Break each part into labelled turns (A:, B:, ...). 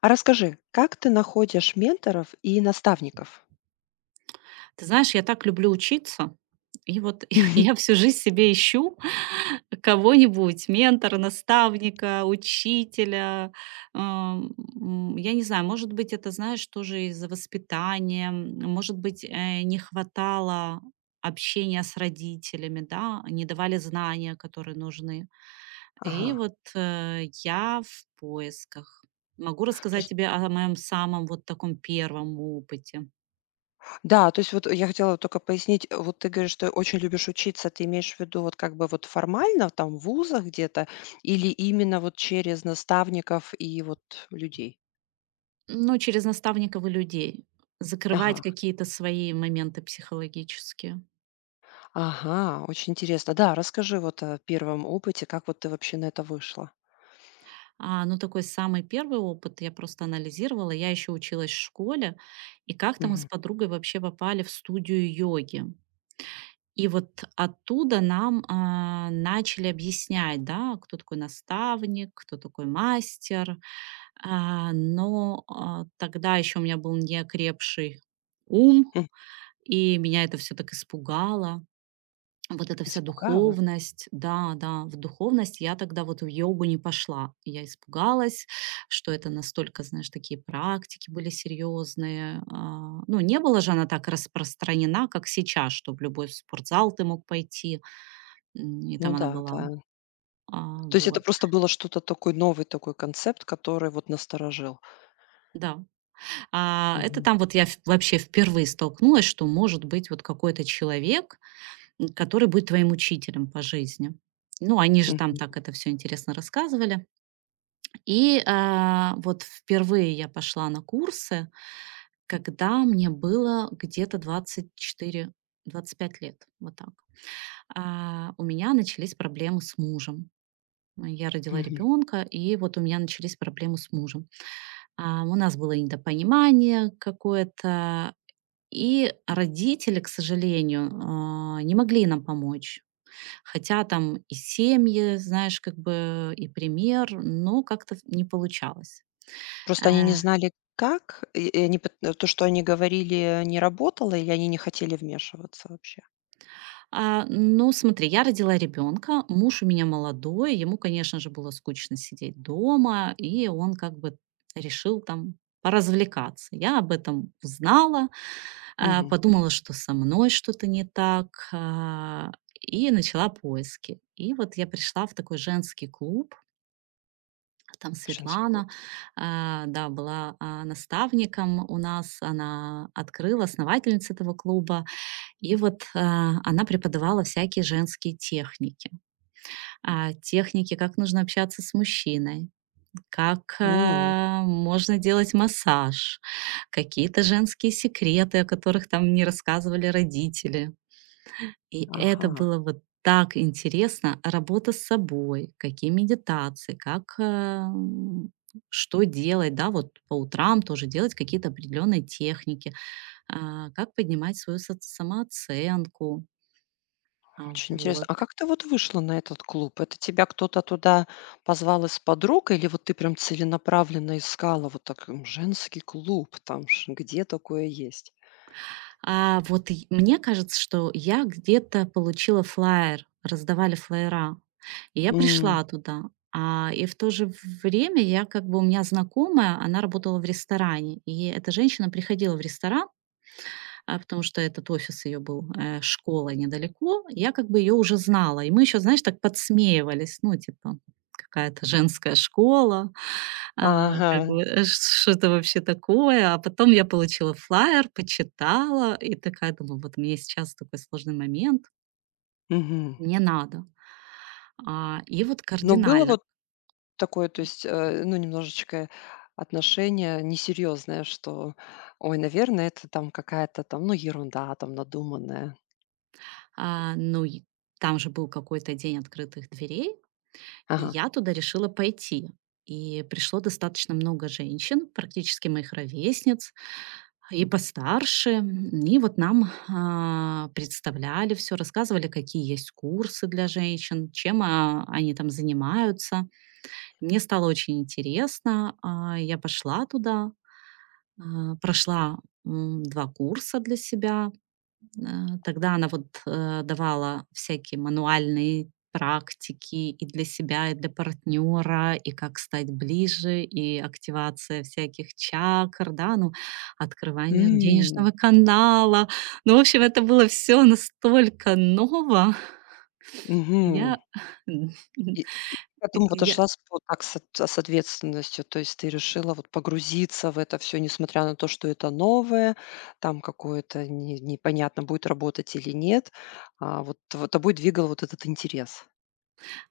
A: А расскажи, как ты находишь менторов и наставников?
B: Ты знаешь, я так люблю учиться. И вот я всю жизнь себе ищу кого-нибудь, ментора, наставника, учителя. Я не знаю, может быть, это, знаешь, тоже из-за воспитания, может быть, не хватало общения с родителями, да, не давали знания, которые нужны.
A: Ага.
B: И вот, я в поисках. Могу
A: То
B: рассказать тебе о моем самом вот таком первом опыте.
A: Да, то есть вот я хотела только пояснить, вот ты говоришь, что очень любишь учиться, ты имеешь в виду вот как бы вот формально там в вузах где-то или именно вот через наставников и вот людей?
B: Ну, через наставников и людей. Закрывать
A: Ага,
B: какие-то свои моменты психологические.
A: ага, очень интересно. Да, расскажи вот о первом опыте, как вот ты вообще на это вышла?
B: Ну, такой самый первый опыт я просто анализировала. Я еще училась в школе, и как-то мы с
A: Мгм.
B: подругой вообще попали в студию йоги. И вот оттуда нам начали объяснять, да, кто такой наставник, кто такой мастер. Но тогда еще у меня был неокрепший ум,
A: М,
B: и меня это все так испугало. Вот эта вся
A: Испугала?
B: духовность, да, да, в духовность я тогда вот в йогу не пошла. Я испугалась, что это настолько, знаешь, такие практики были серьезные. Ну, не была же она так распространена, как сейчас, что в любой спортзал ты мог пойти, и
A: Ну
B: там она
A: да, да.
B: была.
A: То есть это
B: Вот,
A: просто было что-то такой новый такой концепт, который вот насторожил.
B: да. Это
A: Мгм,
B: там вот я вообще впервые столкнулась, что может быть вот какой-то человек, который будет твоим учителем по жизни. Ну, они же там
A: мгм,
B: так это все интересно рассказывали. И, вот впервые я пошла на курсы, когда мне было где-то 24, 25 лет, вот так. У меня начались проблемы с мужем. Я родила
A: мгм.
B: ребенка, и вот у меня начались проблемы с мужем. У нас было недопонимание какое-то, и родители, к сожалению, не могли нам помочь. Хотя там и семьи, знаешь, как бы и пример, но как-то не получалось. Э.
A: Просто они не знали как, и то, что они говорили, не работало, или они не хотели вмешиваться вообще?
B: Ну, смотри, я родила ребенка, муж у меня молодой, ему, конечно же, было скучно сидеть дома, и он как бы решил там поразвлекаться. Я об этом узнала,
A: Мгм.
B: подумала, что со мной что-то не так, и начала поиски. И вот я пришла в такой женский клуб, там
A: Женский клуб.
B: Светлана, да, была наставником у нас, она открыла, основательница этого клуба, и вот, она преподавала всякие женские техники. Техники, как нужно общаться с мужчиной, как,
A: М.
B: можно делать массаж, какие-то женские секреты, о которых там не рассказывали родители. И это
A: Ага,
B: было вот так интересно. Работа с собой, какие медитации, как, что делать, да, вот по утрам тоже делать какие-то определенные техники, как поднимать свою соц самооценку.
A: очень интересно.
B: Вот.
A: А как ты вот вышла на этот клуб? Это тебя кто-то туда позвал из подруг или вот ты прям целенаправленно искала вот так, женский клуб, там ш где такое есть?
B: А вот и мне кажется, что я где-то получила флаер, раздавали флаера. И я
A: М.
B: пришла туда. И в то же время я как бы у меня знакомая, она работала в ресторане, и эта женщина приходила в ресторан, потому что этот офис ее был, школа недалеко. Я как бы ее уже знала. И мы еще, знаешь, так подсмеивались, ну, типа, какая-то женская школа,
A: Ага,
B: как бы, что это вообще такое? А потом я получила флаер, почитала и такая думаю, вот мне сейчас такой сложный момент,
A: мгм.
B: мне надо. И вот
A: Но было
B: кардинально.
A: вот такое, то есть, ну, немножечко отношение несерьезное, что: "Ой, наверное, это там какая-то там, ну, ерунда там надуманная".
B: Ну, и там же был какой-то день открытых дверей, и
A: Ага.
B: я туда решила пойти. И пришло достаточно много женщин, практически моих ровесниц, и постарше. И вот нам представляли все, рассказывали, какие есть курсы для женщин, чем они там занимаются. Мне стало очень интересно. Я пошла туда, прошла два курса для себя. Тогда она вот, давала всякие мануальные практики и для себя, и для партнера и как стать ближе, и активация всяких чакр, да, ну, открывание денежного
A: М,
B: канала. Ну, в общем, это было все настолько ново. Я,
A: мгм. И и потом вот
B: я
A: ошла с вот так с от- с ответственностью. То есть ты решила вот погрузиться в это все, несмотря на то, что это новое, там какое-то не непонятно, будет работать или нет. А вот тобой двигал вот этот интерес.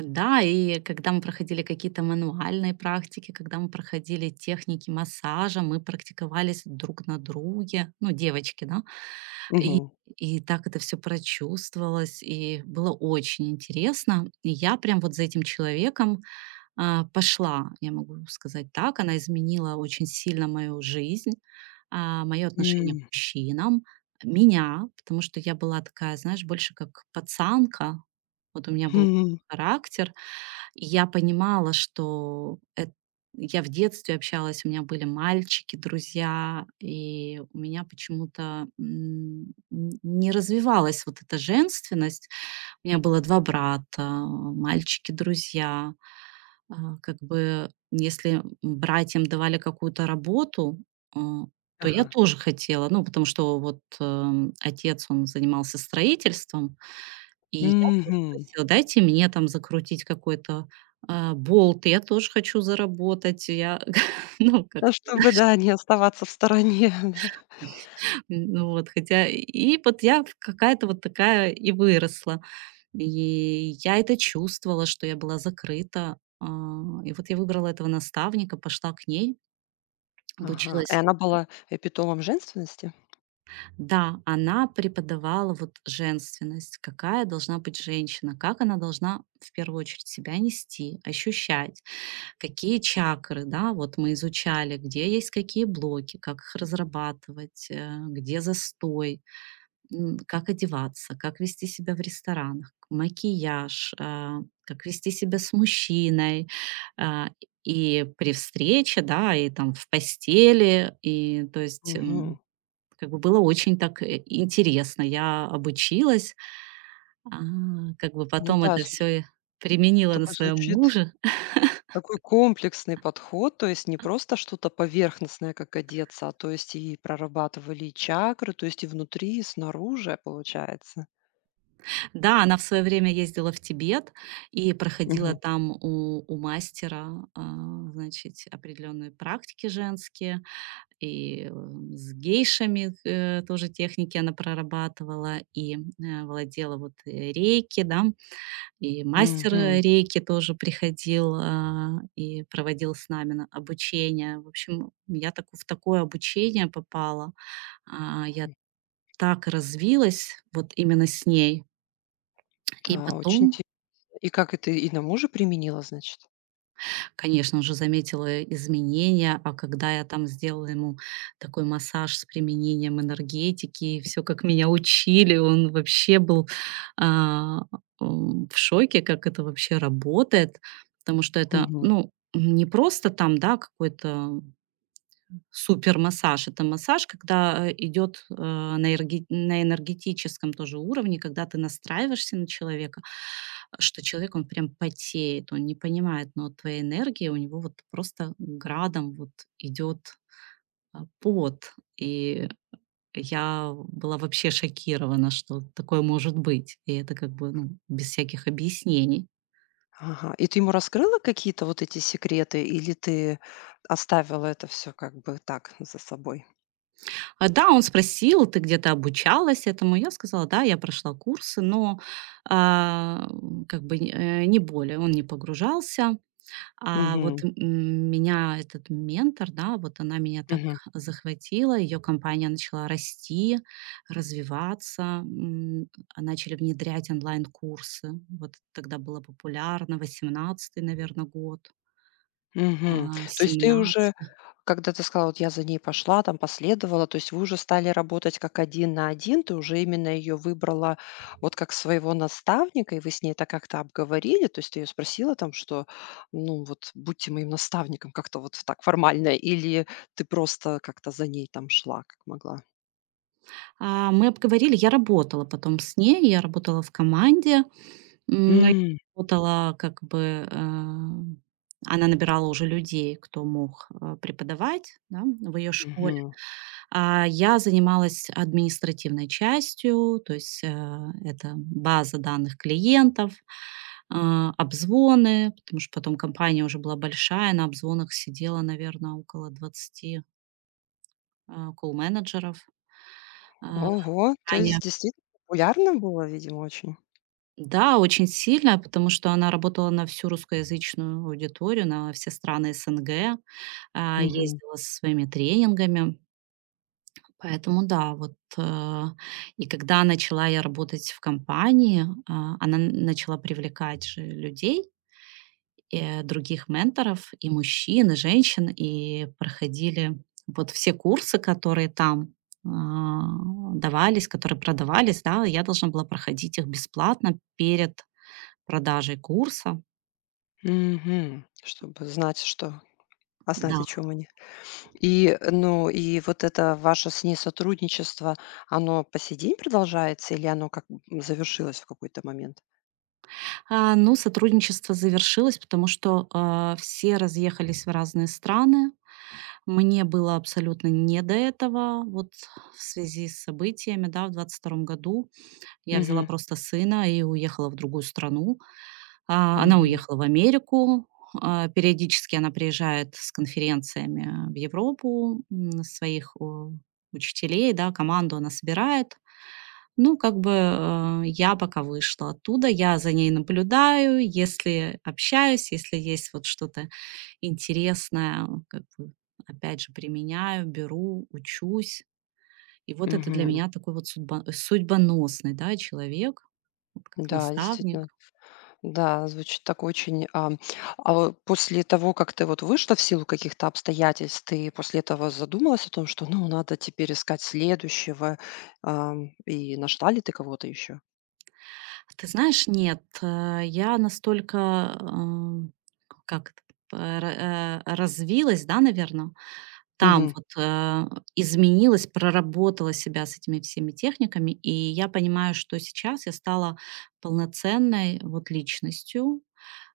B: Да, и когда мы проходили какие-то мануальные практики, когда мы проходили техники массажа, мы практиковались друг на друге, ну, девочки, да. И,
A: Мгм.
B: и так это все прочувствовалось, и было очень интересно. И я прям вот за этим человеком пошла, я могу сказать так. Она изменила очень сильно мою жизнь, мое отношение к
A: М.
B: мужчинам, меня, потому что я была такая, знаешь, больше как пацанка. Вот у меня был
A: Хм.
B: характер. И я понимала, что эт я в детстве общалась, у меня были мальчики, друзья, и у меня почему-то, м, н не развивалась вот эта женственность. У меня было 2 брата, мальчики-друзья. Как бы, если братьям давали какую-то работу, а, то я
A: Ага.
B: тоже хотела. Ну, потому что вот, отец, он занимался строительством, и я тоже
A: Мгм.
B: просила: «Дайте мне там закрутить какой-то, болт, я тоже хочу заработать». Я ну, как,
A: Ну, чтобы, да, не оставаться в стороне, да.
B: ну вот, хотя и вот я в какая-то вот такая и выросла. И я это чувствовала, что я была закрыта. И вот я выбрала этого наставника, пошла к ней,
A: Ага. И
B: обучилась.
A: она была эпитомом женственности?
B: Да, она преподавала вот женственность, какая должна быть женщина, как она должна в первую очередь себя нести, ощущать, какие чакры, да, вот мы изучали, где есть какие блоки, как их разрабатывать, где застой, как одеваться, как вести себя в ресторанах, макияж, как вести себя с мужчиной, а, и при встрече, да, и там в постели, и то есть
A: Мгм.
B: как бы было очень так, интересно. Я обучилась, а, как бы
A: Ну
B: потом
A: да,
B: это
A: зв
B: все применила на
A: такой
B: своем
A: звучит
B: муже.
A: такой комплексный подход. То есть не просто что-то поверхностное, как одеться, а то есть и прорабатывали и чакры, то есть и внутри, и снаружи, получается.
B: Да, она в свое время ездила в Тибет и проходила
A: Мгм.
B: там у мастера, значит, определенные практики женские. И с гейшами, тоже техники она прорабатывала и, владела вот, рейки, да. И мастер,
A: Мгм.
B: рейки тоже приходил, и проводил с нами на обучение. В общем, я так в такое обучение попала. Я так развилась вот именно с ней. И
A: Да, очень
B: потом.
A: интересно. И как это и на мужа применила, значит?
B: Конечно, уже заметила изменения, а когда я там сделала ему такой массаж с применением энергетики, все, как меня учили, он вообще был, а, в шоке, как это вообще работает. Потому что это,
A: Мгм.
B: ну, не просто там, да, какой-то супермассаж- это массаж, когда, идет, на энергетическом тоже уровне, когда ты настраиваешься на человека, что человек, он прям потеет, он не понимает, но от твоей энергии у него вот просто градом вот идет, пот. И я была вообще шокирована, что такое может быть. И это как бы, ну, без всяких объяснений.
A: Ага. И ты ему раскрыла какие-то вот эти секреты или ты оставила это все как бы так за собой?
B: Да, он спросил: «Ты где-то обучалась этому?» Я сказала: «Да, я прошла курсы», но, как бы, не более. Он не погружался. А вот,
A: Мгм.
B: меня этот ментор, да, вот она меня так
A: Мгм.
B: захватила, ее компания начала расти, развиваться, начали внедрять онлайн-курсы. Вот тогда было популярно, 18-й, наверное, год,
A: Мгм. То есть ты уже,
B: 17.
A: когда ты сказала: "Вот я за ней пошла, там последовала", то есть вы уже стали работать как один на один, ты уже именно ее выбрала вот как своего наставника, и вы с ней это как-то обговорили? То есть ты ее спросила там, что, ну, вот: "Будьте моим наставником", как-то вот так формально, или ты просто как-то за ней там шла, как могла?
B: Мы обговорили, я работала потом с ней, я работала в команде. Но я
A: М,
B: работала как бы, она набирала уже людей, кто мог, преподавать, да, в ее школе.
A: мгм.
B: А я занималась административной частью, то есть, это база данных клиентов, обзвоны, потому что потом компания уже была большая, на обзвонах сидело, наверное, около 20 колл-менеджеров, а,
A: Ого, то
B: ранее.
A: есть действительно популярно было, видимо, очень.
B: Да, очень сильно, потому что она работала на всю русскоязычную аудиторию, на все страны СНГ,
A: Мгм.
B: ездила со своими тренингами. Поэтому да, вот, и когда начала я работать в компании, она н начала привлекать же людей, других менторов, и мужчин, и женщин, и проходили вот все курсы, которые там, а, давались, которые продавались, да. Я должна была проходить их бесплатно перед продажей курса,
A: Мгм. Чтобы знать, что А
B: да.
A: знать, о чем они? И, ну, и вот это ваше с ней сотрудничество, оно по сей день продолжается или оно как, завершилось в какой-то момент?
B: Но сотрудничество завершилось, потому что, все разъехались в разные страны. Мне было абсолютно не до этого. Вот в связи с событиями, да, в 22-м году я взяла
A: Мгм.
B: просто сына и уехала в другую страну. Она
A: Мгм.
B: уехала в Америку. Периодически она приезжает с конференциями в Европу, своих, учителей, да, команду она собирает. Ну, как бы, я пока вышла оттуда, я за ней наблюдаю, если общаюсь, если есть вот что-то интересное, как бы, опять же, применяю, беру, учусь. И вот это для
A: Мгм.
B: меня такой вот судьбоносный, да, человек, вот как
A: Да,
B: наставник.
A: действительно. Да, звучит так очень, ам. А вот после того, как ты вот вышла в силу каких-то обстоятельств, ты после этого задумалась о том, что, ну, надо теперь искать следующего, и нашла ли ты кого-то еще?
B: Ты знаешь, нет, я настолько, эм, как это, развилась, да, наверное, там
A: Мгм.
B: вот, изменилась, проработала себя с этими всеми техниками, и я понимаю, что сейчас я стала полноценной вот личностью,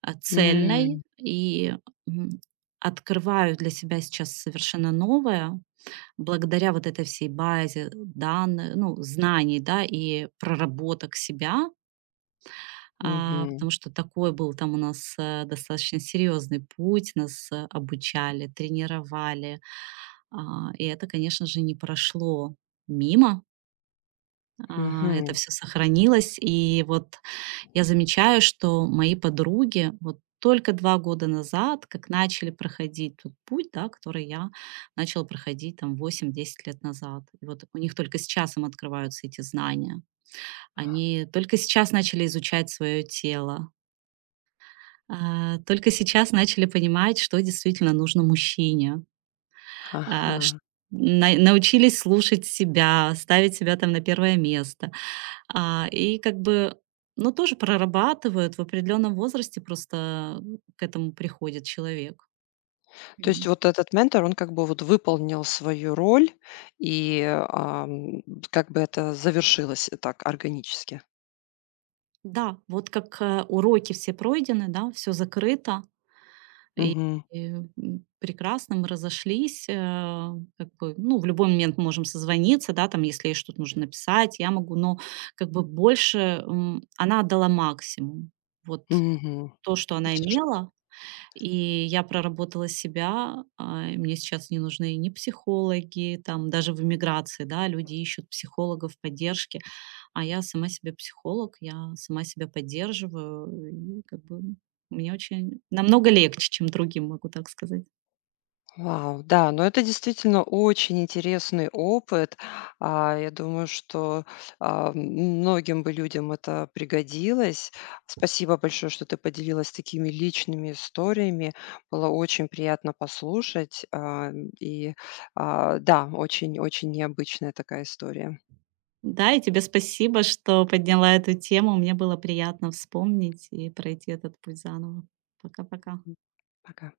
B: цельной
A: М.
B: и, м, открываю для себя сейчас совершенно новое благодаря вот этой всей базе данных, ну, знаний, да, и проработок себя.
A: Мгм.
B: Потому что такой был там у нас, достаточно серьезный путь, нас, обучали, тренировали. И это, конечно же, не прошло мимо, это
A: Мгм.
B: все сохранилось. И вот я замечаю, что мои подруги вот только 2 года назад, как начали проходить тот путь, да, который я начала проходить там 8–10 лет назад. И вот у них только сейчас им открываются эти знания. Они только сейчас начали изучать свое тело. Только сейчас начали понимать, что действительно нужно мужчине. А, ш
A: Ага.
B: на Научились слушать себя, ставить себя там на первое место. И как бы, ну, тоже прорабатывают, в определенном возрасте просто к этому приходит человек.
A: То есть
B: М.
A: вот этот ментор, он как бы вот выполнил свою роль, и, как бы это завершилось так органически.
B: Да, вот как, уроки все пройдены, да, все закрыто.
A: Мгм.
B: И прекрасно, мы разошлись, как бы, ну, в любой момент мы можем созвониться, да, там, если ей что-то нужно написать, я могу, но как бы больше, она отдала максимум. Вот
A: Мгм.
B: то, что
A: И
B: она
A: всё, что
B: имела, и я проработала себя, и мне сейчас не нужны ни психологи, там, даже в эмиграции, да, люди ищут психологов, поддержки, а я сама себе психолог, я сама себя поддерживаю, и как бы мне очень намного легче, чем другим, могу так сказать.
A: Вау, да, но это действительно очень интересный опыт. Я думаю, что, а, м многим бы людям это пригодилось. Спасибо большое, что ты поделилась такими личными историями. Было очень приятно послушать. И, да, очень очень необычная такая история.
B: Да, и тебе спасибо, что подняла эту тему. Мне было приятно вспомнить и пройти этот путь заново. Пока-пока.
A: Пока.